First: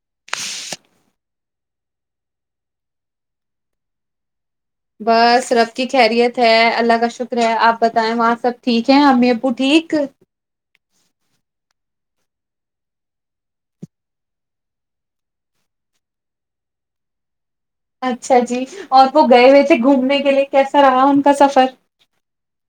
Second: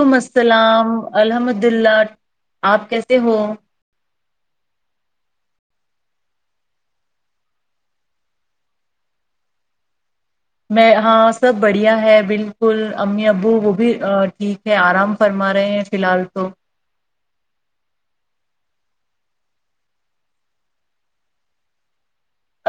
وعلیکم السلام الحمد اللہ آپ کیسے ہو بس رب کی خیریت ہے اللہ کا شکر ہے آپ بتائیں وہاں سب ٹھیک ہیں امی ابو ٹھیک میں ہاں سب بڑھیا ہے بالکل امی ابو وہ بھی ٹھیک ہے آرام فرما رہے ہیں فی الحال تو اچھا جی اور وہ گئے وی تھے گھومنے کے لیے کیسا رہا ان کا سفر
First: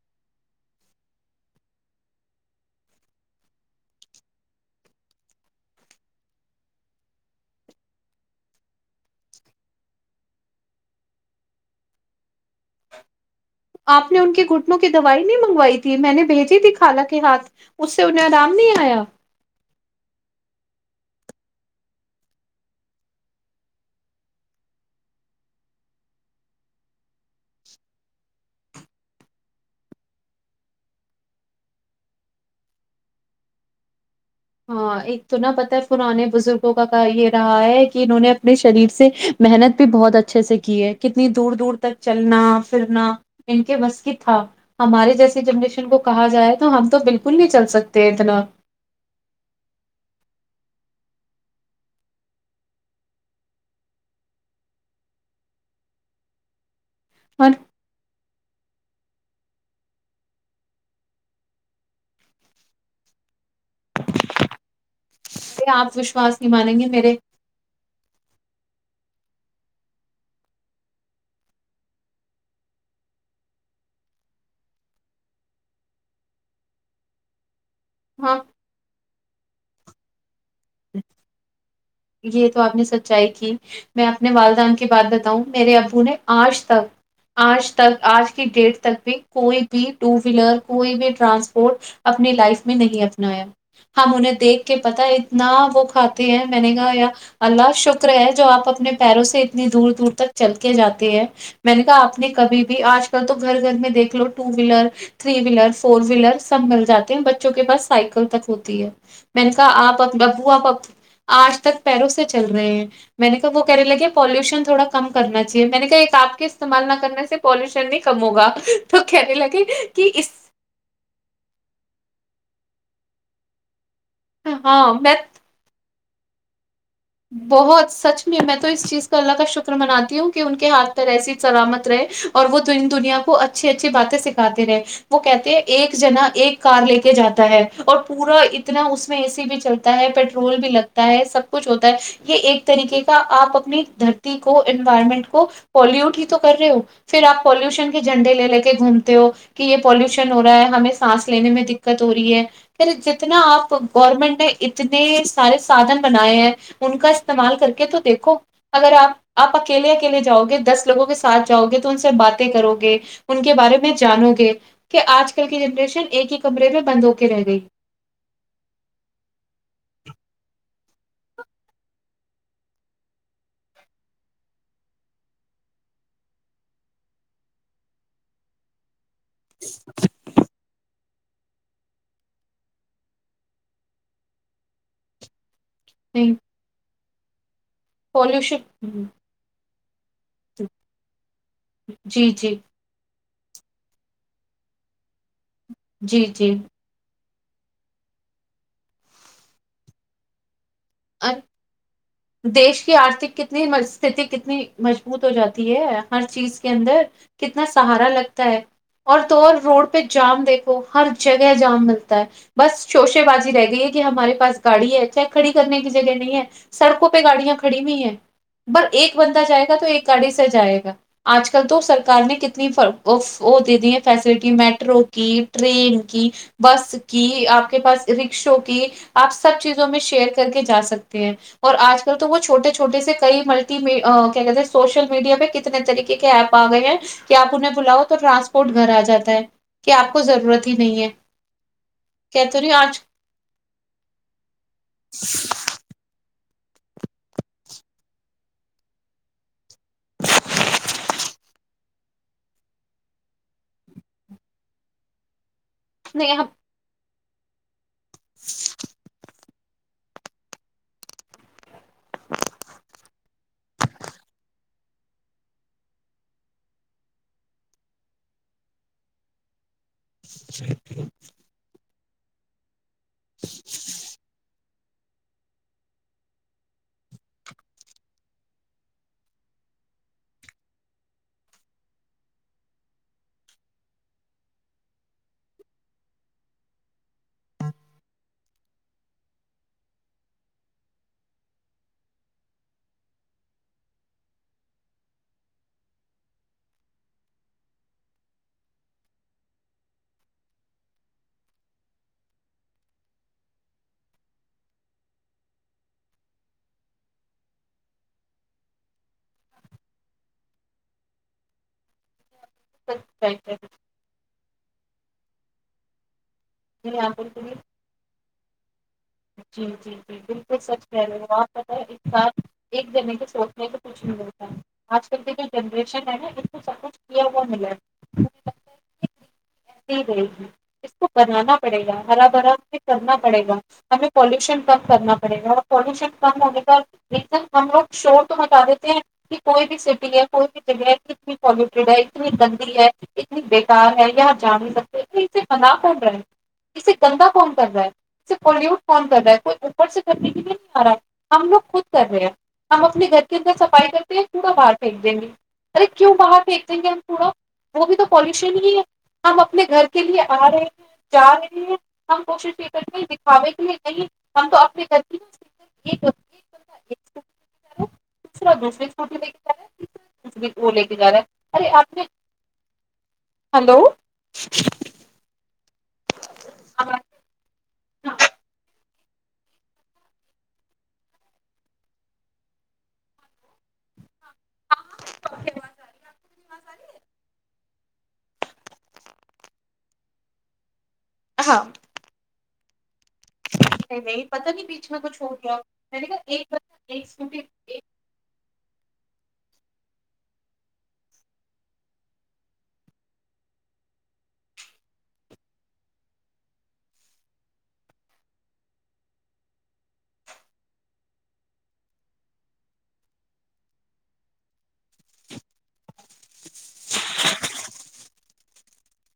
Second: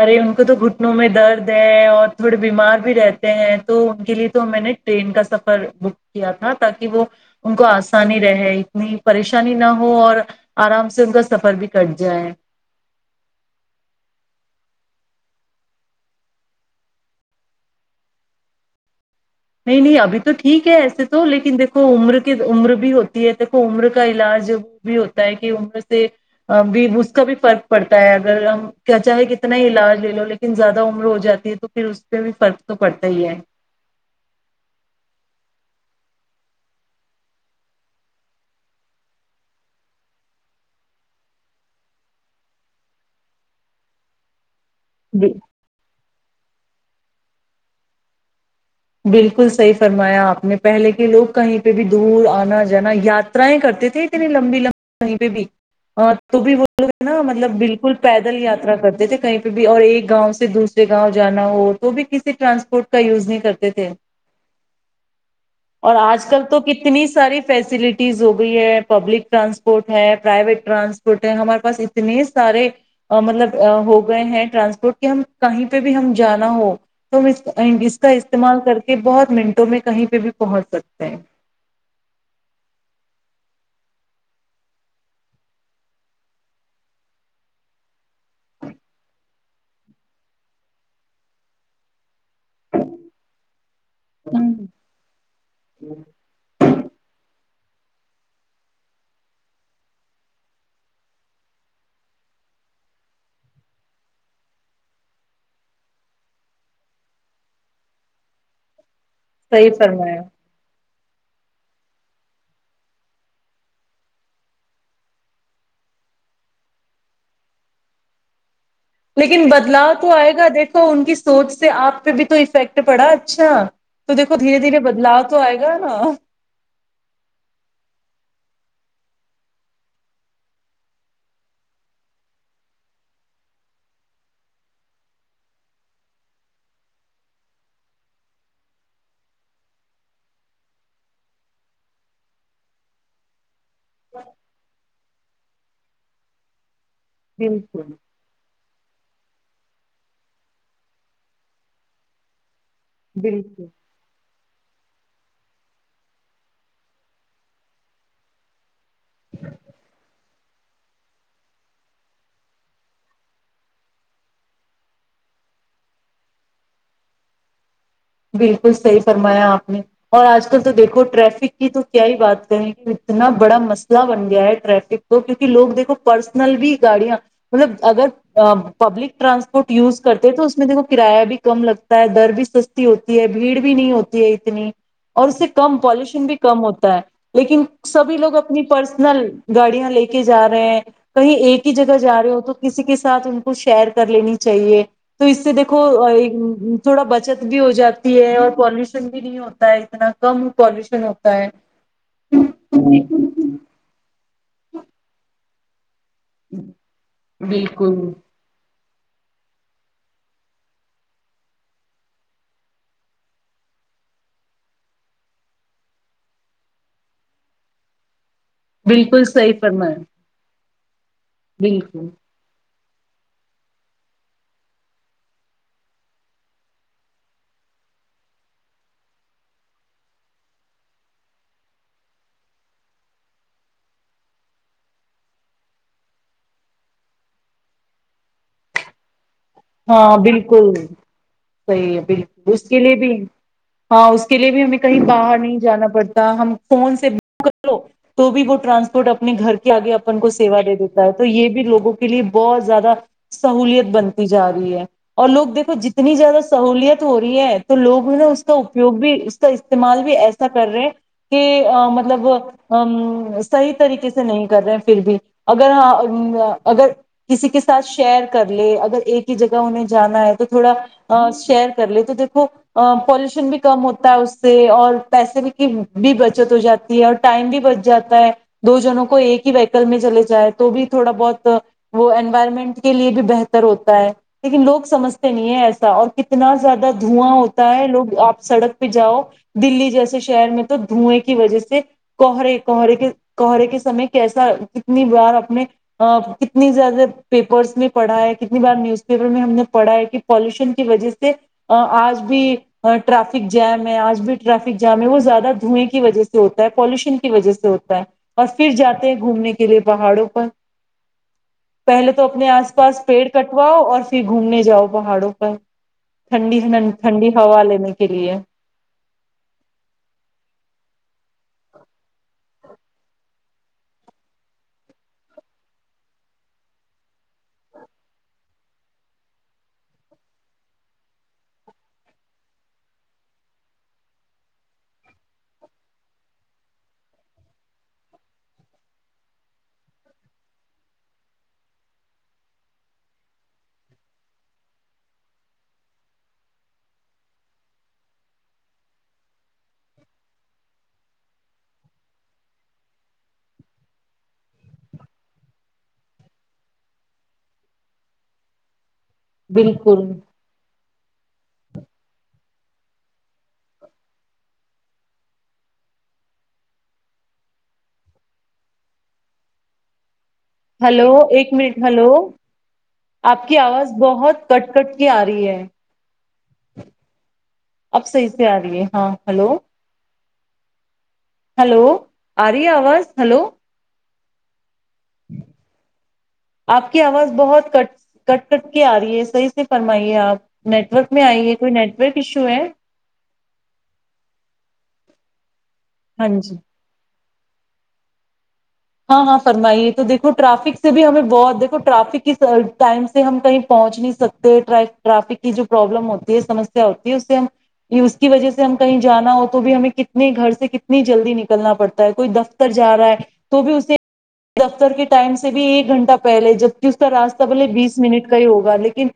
ارے ان کو تو گھٹنوں میں درد ہے اور تھوڑے بیمار بھی رہتے ہیں تو ان کے لیے تو میں نے ٹرین کا سفر بک کیا تھا تاکہ وہ ان کو آسانی رہے اتنی پریشانی نہ ہو اور آرام سے ان کا سفر بھی کٹ جائے آپ نے ان کے گھٹنوں کی دوائی نہیں منگوائی تھی میں نے بھیجی تھی خالہ کے ہاتھ اس سے انہیں آرام نہیں آیا نہیں نہیں ابھی تو ٹھیک ہے ایسے تو لیکن دیکھو عمر کی عمر بھی ہوتی ہے دیکھو عمر کا علاج وہ بھی ہوتا ہے کہ عمر سے بھی اس کا بھی فرق پڑتا ہے اگر ہم کیا چاہے کتنا ہی علاج لے لو لیکن زیادہ عمر ہو جاتی ہے تو پھر اس پہ بھی فرق تو پڑتا ہی ہے ہاں ایک تو نہ پتا ہے پرانے بزرگوں کا یہ رہا ہے کہ انہوں نے اپنے شریر سے محنت بھی بہت اچھے سے کی ہے کتنی دور دور تک چلنا پھرنا ان کے بس کی تھا ہمارے جی جیسی جنریشن کو کہا جائے تو ہم تو بالکل نہیں چل سکتے اتنا بالکل صحیح فرمایا آپ نے پہلے کے لوگ کہیں پہ بھی دور آنا جانا یاترائیں کرتے تھے اتنی لمبی لمبی کہیں پہ بھی تو بھی وہ نا ہے مطلب بالکل پیدل یا کرتے تھے کہیں پہ بھی اور ایک گاؤں سے دوسرے گاؤں جانا ہو تو بھی کسی ٹرانسپورٹ کا یوز نہیں کرتے تھے آپ اور آج وشواس کل نہیں تو مانیں گے کتنی میرے ساری فیسلٹی ہو گئی ہے پبلک ٹرانسپورٹ ہے پرائیویٹ ٹرانسپورٹ ہے ہمارے پاس اتنے سارے مطلب ہو گئے ہیں ٹرانسپورٹ کہ ہم کہیں پہ بھی ہم جانا ہو تو ہم اس کا ہاں استعمال کر کہ بہت منٹوں میں کہیں پہ بھی پہنچ سکتا ہیں یہ تو آپ نے سچائی کی میں اپنے والدان کی بات بتاؤں میرے ابو نے آج تک آج تک آج کی ڈیٹ تک بھی کوئی بھی ٹو ویلر کوئی بھی ٹرانسپورٹ اپنی لائف میں نہیں اپنایا ہم انہیں دیکھ کے پتا اتنا وہ کھاتے ہیں میں نے کہا یا اللہ شکر ہے جو آپ اپنے پیروں سے اتنی دور دور تک چل کے جاتے ہیں میں نے کہا آپ نے کبھی بھی آج کل تو گھر گھر میں دیکھ لو two wheeler three wheeler four wheeler سب مل جاتے ہیں بچوں کے پاس سائیکل تک ہوتی ہے میں نے صحیح کہا آپ فرمایا ببو آپب آج تک پیروں سے چل رہے ہیں میں نے کہا وہ کہنے لگے پالوشن تھوڑا کم کرنا چاہیے میں نے کہا ایک آپ کے استعمال نہ کرنے سے پالوشن نہیں کم ہوگا تو کہنے لیکن لگے بدلاؤ تو کہ اس آئے گا دیکھو ان کی سوچ سے آپ پہ بھی تو اس فیکٹ پڑا اچھا تو دیکو دھیرے دھیرے ہاں میں بدلاؤ تو آئے گا نا بہت سچ میں میں تو اس چیز کو اللہ کا شکر مناتی ہوں کہ ان کے ہاتھ پ ایسی سلامت رہے اور وہ دنیا کو اچھی اچھی باتیں سکھاتے رہے وہ کہتے ہیں ایک جنا ایک کار لے کے جاتا ہے اور پورا اتنا اس میں اے سی بھی چلتا ہے پیٹرول بھی لگتا ہے سب کچھ ہوتا یہ ایک طریقے کا آپ اپنی دھرتی کو انوائرمنٹ کو پالوٹ ہی تو کر رہے ہو پھر آ پالیوشن بالکل کے جھنے لگے گھومتے ہو کہ یہ پالوشن ہو رہا ہے ہمیں سانس لینے میں دقت ہو رہی ہے پھر جتنا بالکل آپ گورنمنٹ ہے ج نے سارے سادھن بنائے ہیں ان کا استعمال کر کے تو دیکھو اگر آپ آپ اکیلے اکیلے جاؤ گے دس لوگوں کے ساتھ جاؤ گے تو ان سے باتیں کرو گے ان کے بارے میں جانو گے کہ آج کل کی جنریشن ایک ہی کمرے میں بند ہو کے رہ گئی بالکل صحیح فرمایا آپ نے اور آج کل تو دیکھو ٹریفک کی تو کیا ہی بات کریں اتنا بڑا مسئلہ بن گیا ہے ٹریفک کو کیونکہ لوگ دیکھو پرسنل بھی گاڑیاں مطلب اگر پبلک ٹرانسپورٹ یز کرتے تو اس میں دیکو کرایہ بھی کم لگتا ہے در بھی سستا ہوتی ہے بھیڑ بھی نہیں ہوتی ہے اتنی اور اس سے کم پالوشن نہیں بھی کم ہوتا ہے لیکن سبھی لوگ اپنی پالوشن پرسنل گاڑیاں لے کے جا رہے ہیں کہیں ایک ہی جگہ جا جی رہے ہو تو جی کسی کے سھ ان کو شیئر کر لینی چاہیے تو اس سے دیکھو جی جی تھوڑا ب بھی ہو جاتی ہے اور پالوشن بھی نہیں ہوتا ہے اتنا کم پالوشن ہوتا ہے دیش کی آرتھک کتنی است کتنی مضبوط ہو جاتی دیے ہر چیز کے اندر کتنا بالکل سہارا لگتا ہے اور تو اور روڈ پہ جام دیکھو ہر جگہ جام ملتا ہے بس شوشے بازی رہ گئی ہے کہ ہمارے پاس گاڑی ہے چاہے کھڑی کرنے کی جگہ نہیں ہے سڑکوں پہ گاڑیاں کھڑی ہوئی ہیں ب ایک بالکل بندہ صحیح جائے گا تو فرمایا ایک گاڑی سے جائے گا ہ [unintelligible] آج کل تو بالکل سرکار نے کتنی فروخ ہو دیتی ہیں فیسلٹی میٹرو کی ٹرین کی بس کی آپ کے پاس رکشوں کی آپ سب چیزوں میں شیئر کر کے جا سکتے ہیں اور آج کل تو وہ چھوٹے چھوٹے سے کئی ملٹی کیا کہتے سوشل میڈیا پہ کتنے طریقے کے ایپ آ گئے ہیں کہ آپ انہیں بلاؤ تو ٹرانسپورٹ گھر آ جاتا ہے کہ آپ ہاں کو ضرورت بالکل ہی نہیں ہے صحیح ہے بالکل کہتے اس نہیں کے لیے آج بھی ہاں اس کے لیے بھی ہمیں کہیں ب باہر نہیں جانا پڑتا ہم فون سے بک کر لو تو بھی وہ ٹرانسپورٹ اپنے گھر کے آگے اپن کو سیوا دے دیتا ہے تو یہ بھی لوگوں کے لیے بہت زیادہ سہولت بن ج رہی ہے اور لگ دیک جتنی نہیں زیادہ سہوولت ہو رہی ہے تو لوگ م اس کا اپیوگ بھی کا استعمال بھی ایسا کر رہے کہ مطلب صحیح طریقے سے نہیں کر رہے پھر بھی اگر اگر کسی کے ساتھ شیئر کر لے اگر ایک ہی جگہ انہیں جانا ہے تو تھوڑا شہر کر لے تو دیکھو پالوشن بھی کم ہوتا ہے اس سے اور پیسے کی بھی بچت ہو جاتی ہے اور ٹائم بھی بچ جاتا ہے دو جنوں کو ایک ہی ویکل میں چلے جائے تو بھی تھوڑا بہت وہ انوائرمنٹ کے لیے بھی بہتر ہو لیکن لوگ سمجھتے نہیں ہے ایسا اور کتنا زیادہ دھواں ہوتا ہے لوگ آپ سڑک پہ جاؤ دلی جیسے شہر میں تو دھوئیں کی وجہ سے کوہرے کوہرے کے کوہرے کے سمے کیسا کتنی بار اپنے کتنی زیادہ پیپرس میں پڑھا ہے اپنی بار نیوز پیپر میں ہم نے پڑھا ہے کہ پالوشن کی وجہ سے آج بھی ٹرافک جم ہے آج بھی ٹرافک جام ہے وہ زیادہ دھوئیں کی وجہ سے ہوتا ہے پالوشن کی وجہ سے ہوتا ہے اور پھر جاتے ہیں گھومنے کے لیے پہاڑوں پر پہلے تو اپنے آس پاس پیڑ کٹواؤ اور پھر گھومنے جاؤ پہاڑوں پر ٹھنڈی ٹھنڈی ہم ہوا لینے کے لیے جی جی جی بالکل سچ کہہ رہے آپت ایک سار ایک جنے کے سوچنے تو کچھ نہیں ملتا ہے آج کل کے جو جنریشن ہے نا اس کو سب کچھ کیا ہوا ملاھےگتا ہے کہسے ہی رہے گی اس کو بنانا پڑے گا ہرا بھرا اس کرنا پڑے گا میں نے پانڈیشن بند کرنا پڑے گا اور پارلیمنٹ کم ہونے کا شو تو ہٹا دیتے ہیں اتنی گندی ہے اتنی بے کار ہے یا جاگ نہیں سکتے کسی کلمہ کون کرتا ہے صرف پولیو ہم لوگ خود کر رہے ہیں ہم اپنے گھر کے اندر صفائی کرتے ہیں پورا پار پھینک دیں گے ارے کیوں باہر پھینک دیں گے ہم پورا وہ بھی تو پالیسی بھی نہیں ہے ہم اپنے گھر بالکل کے لیے ا رہے ہیں جا رہے ہیں ہم ب بالکل دکھا بھی کے لیے [unintelligible] وہ لے کے ہیلو جا رہا ایک ہے ارے منٹ آپ نے ہیلو اپ کی ہلو اواز بہت کٹ کٹ کی ارہی ہے [unintelligible] اب صحیح سے ا رہی ہے ہاں ہیلو ہیلو ارہی ہے اواز ہیلو اپ کی اواز بہت کٹ کرتی ا رہی ہے صحیح سے فرمائیے اپ ٹرک میں ائی ہے ہاں کوئی نیٹ ورک ایشو ہے نہیں پتہ نہیں بیچ میں کچھ ہو گیا میں نے کہا ہاں جی ایک [unintelligible] ہاں ہاں فرمائیے تو دیکھو ٹریفک سے بھی ہمیں بہت دیکھو ٹرافک کی ٹائم سے ہم کہیں پہنچ نہیں سکتے ٹریفک کی جو پرابلم ہوتی ہے سمجھتے ہوتے ہیں اس سے ہم یہ اس کی وجہ سے ہم کہیں جانا ہو تو بھی ہمیں کتنے گھر سے کتنی جلدی نکلنا پڑتا ہے کوئی دفتر جا رہا ہے دفتر کے ٹائم سے بھی ایک گھنٹہ پہلے اس کا راستہ بلےبیس منٹ کا ہی ہوگا لیکن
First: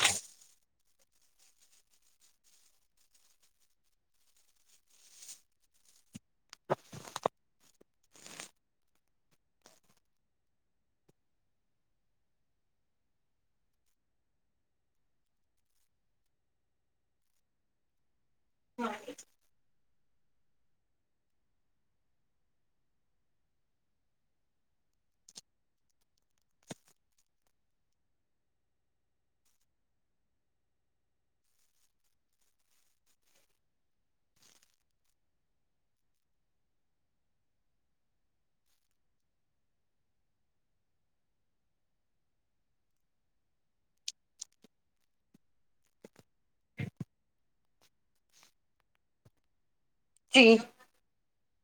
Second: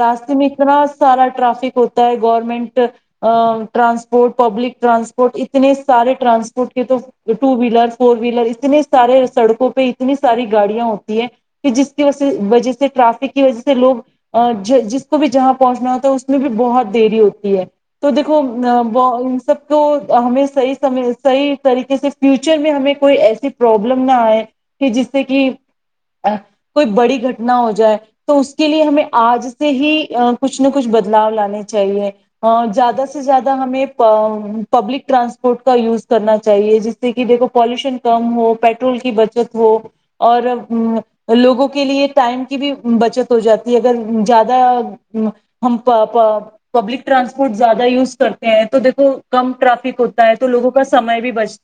راستے میں اتنا سارا ٹریفک ہوتا ہے گورنمنٹ ٹرانسپورٹ پبلک ٹرانسپورٹ اتنی سارے ٹرانسپورٹ کے تو ٹو ویلر فور ویلر اتنے سارے سڑکوں پہ اتنی ساری گاڑیاں ہوتی ہیں کہ جس کی وجہ سے وجہ سے ٹریفک کی وجہ سے لوگ جس کو بھی جہاں پہنچنا تھا اس میں بھی بہت دیری ہوتی ہے تو ان سب کو تو ہمیں صحیح صحیح طریقے سے فیوچر میں ہمیں کوئی ایسی پرابلم نہ ائے کہ جس سے کہ کوئی بڑی گھٹنا ہو جائے تو اس کے لیے ہمیں اج سے ہی کچھ نہ کچھ بدلاؤ لانے چاہیے اور زیادہ سے زیادہ ہمیں پبلک ٹرانسپورٹ کا یوز کرنا چاہیے جس طریقے کو پالیشن کم ہو پیٹرول کی بچت ہو اور لوگوں کے لیے ٹائم کی بھی بچت ہو جاتی ہے اگر زیادہ پبلک ٹرانسپورٹ زیادہ یوز کرتے ہیں تو دیکھو کم ٹرافی ہوتا ہے تو جی لوگوں کا سامنا بھی بچ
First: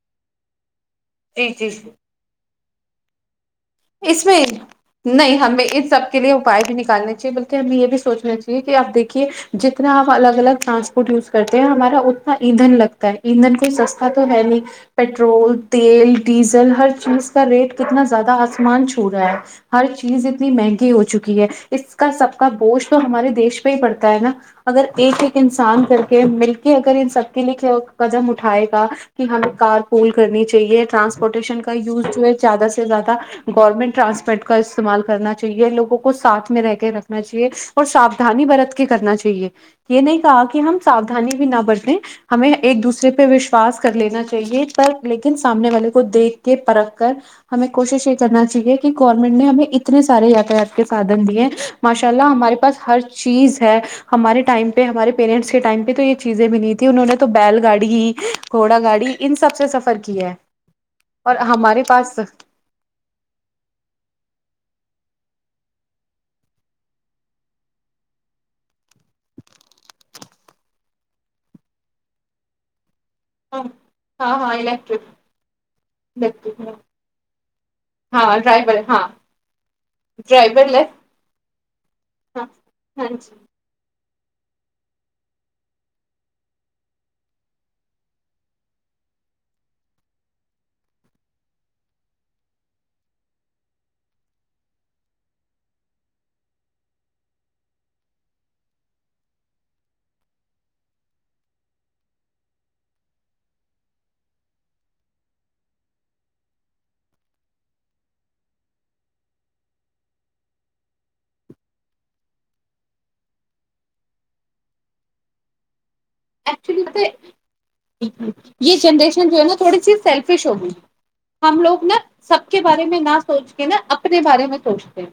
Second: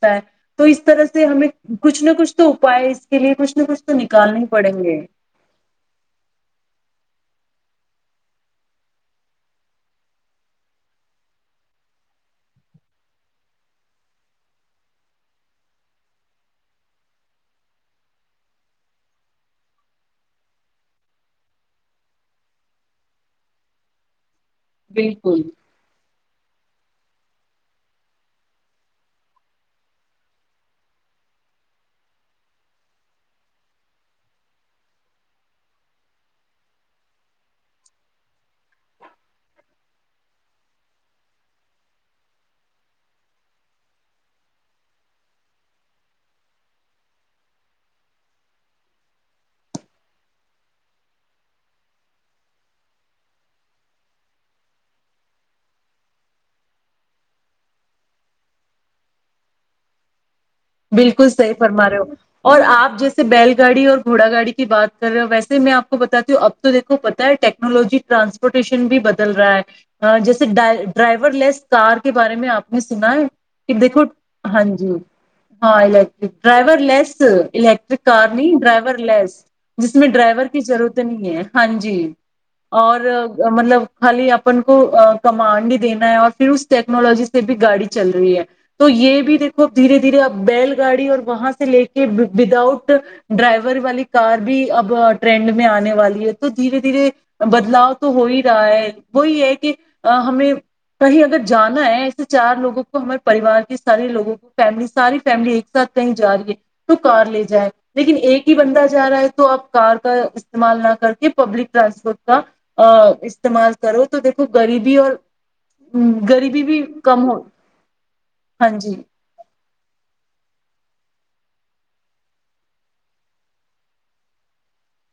تو اس سے ہمیں جی جی کچھ نہ کچھ تو بھائی اس کے لیے کچھ نہ کچھ تو اس نکالنے لیے ہی پڑیں گے نہیں ہمیں ان سب کے لیے پائے بھی نکالنے چاہیے کہ ہم یہ بھی سوچنا چاہیے کہ اپ دیکھیے جتنا اپ الگ الگ ٹرانسپورٹ یوز کرتے ہیں ہمارا اتنا ایندھن لگتا ہے ایندھن کوئی سستا تو ہے نہیں پیٹرول تیل ڈیزل ہر چیز کا ریٹ کتنا زیادہ مان چھو رہا ہے ہر چیز اتنی مہنگی ہو چکی ہے اس کا سب کا گوشت تو ہمارے دیش پہ ہی پڑتا ہے نا اگر ایک ایک بالکل انسان کر کہ مل کے اگر ان سب کے لکھ لو قدم اٹھائے گا کہ کارپول کرنی چاہیے ٹرانسپورٹیشن کا یوزڈ ہے زیادہ سے زیادہ گورنمنٹ ٹرانسپیرنٹ کا استعمال کرنا چاہیے لوگوں کو ساتھ میں رہ کے رکھنا چاہیے اور سابدانی برت کے کرنا چاہیے یہ نہیں کہا کہ ہم ساودانی بھی نہ برسیں ہمیں ایک دوسرے پہ وشواس کر لینا چاہیے پر لیکن سامنے والے کو دیکھ کے پر رکھ کر ہمیں کوشش کرنا چاہیے کہ گورنمنٹ نے ہمیں اتنے سارے یاتراف کے ساتھ دیے ہیں ماشاءاللہ ہمارے پاس ہر چیز ہے ہمارے ٹائم پہ ہمارے پیرنٹس کے ٹائم پہ تو یہ چیزیں بھی نہیں تھی انہوں نے تو بیل گاڑی ہی کوڑا گاڑی ان سب سے سفر کیا ہے بالکل اور صحیح ہمارے فرما رہے ہو پاس اور اپ جس بیل گاڑی اور گھوڑا گاڑی کی بات کر رہا ہوں ویسے میں اپ کو بتاتی ہوں اب تو دیکھو پتہ ہے ٹیکنالوجی ٹرانسپورٹیشن بھی بدل رہا ہے جیسے ڈرائیور لیس تار کے بارے میں اپ نے سنا ہے ہاں کہ دیکھو ہاں جی ہاں الیکٹرک بالکل ڈرائیور لیس الیکٹرک کار ہاں نہیں ڈرائیور ہاں لیس جس میں ڈرائیور کی ضرورت نہیں ہے ہاں جی ہاں اور ہاں جی مطلب خالی اپن کو کمانڈ دینا ہے اور پھر اس ٹیکنالوجی سے بھی گاڑی چل رہی ہے تو یہ بھی دیکھو اب دھیرے دھیرے اب بیل گاڑی اور وہاں سے لے کے ودؤٹ ڈرائیور والی کار بھی اب ٹرینڈ میں آنے والی ہے تو دھیرے دھیرے بدلاؤ تو ہو ہی رہا ہے وہی ہے کہ ہمیں کہیں اگر جانا ہے ایسے چار لوگوں کو ہمارے پریوار کے سارے لوگوں کو فیملی ساری فیملی ایک ساتھ کہیں جا رہی ہے تو کار لے جائے لیکن ایک ہی بندہ جا رہا ہے تو آپ کار کا استعمال نہ کر کے پبلک ٹرانسپورٹ کا استعمال کرو تو دیکھو غریبی اور غریبی بھی کم ہو ایکچولی ہاں یہ جی جنریشن جو ہے نا تھوڑی سی سیلف فش ہوگئی ہم لوگ نا سب کے بارے میں نہ سوچ کے نا اپنے بارے میں سوچتے ہیں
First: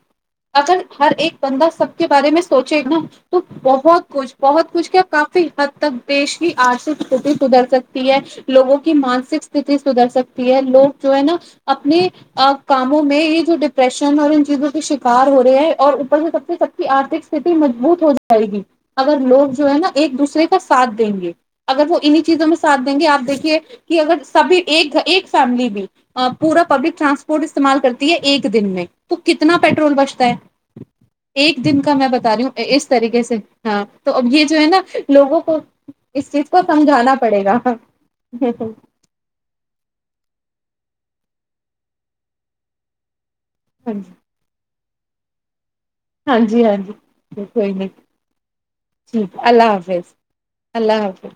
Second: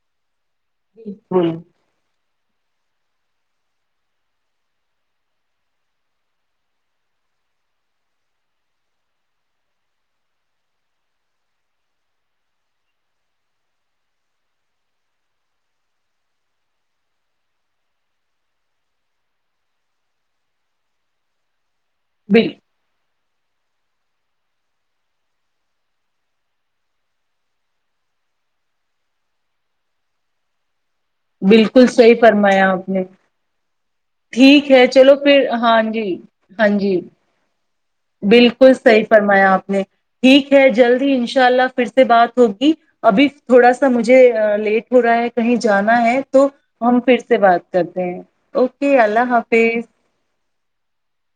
اگر ہر ایک بالکل بندہ سب کے بارے میں سوچے ایک ن تو بہت کچھ بہت کچھ کیا کافی حد تک دیش کی آرتھک ستتی سدھر سکتی ہے لوگوں کی مانسک ستتی سدھر سکتی ہے لوگ جو ہے نا اپنے کاموں میں یہ جو ڈپریشن اور ان چیزوں کے شکار ہو رہے ہیں اور اوپر سے سب سے سکتی آرتک ستتی مضبوط ہو جائے گی اگر لوگ جو ہے نا ایک دوسرے کے کا ساتھ دیں گے اگر وہ انیں چیزوں بال میں سات دیں گے آپ دیک کہ اگر سبھی ایک ایک فیملی بھی پورا پبلک ٹرانسپورٹ استعمال کرتی ہے ایک دن میں تو کتنا پیٹرول بچتا ہے ایک دن بالکل کا میں صحیح بتا رہی ہوں فرمایا اس آپ نے طریقے سے ہاں تو اب یہ جو ہے ٹھیک نا چلو لوگوں پھر کو ہاں جی اس چیز کو ہاں جی سمجھانا پڑے گا ہاں جی بالکل صحیح فرمایا آپ نے ٹھیک ہے جلدی اناء ان شاء اللہ پھر سے بات ہوگی ابھی تھوڑا سا مجھے لیٹ ہو رہا ہے کہیں جانا ہے ہاں تو جی ہاں ہم پھر سے جی بات کوئی نہیں کرتے ہیں اوکے ٹھیک ہے اللہ حافظ اللہ حافظ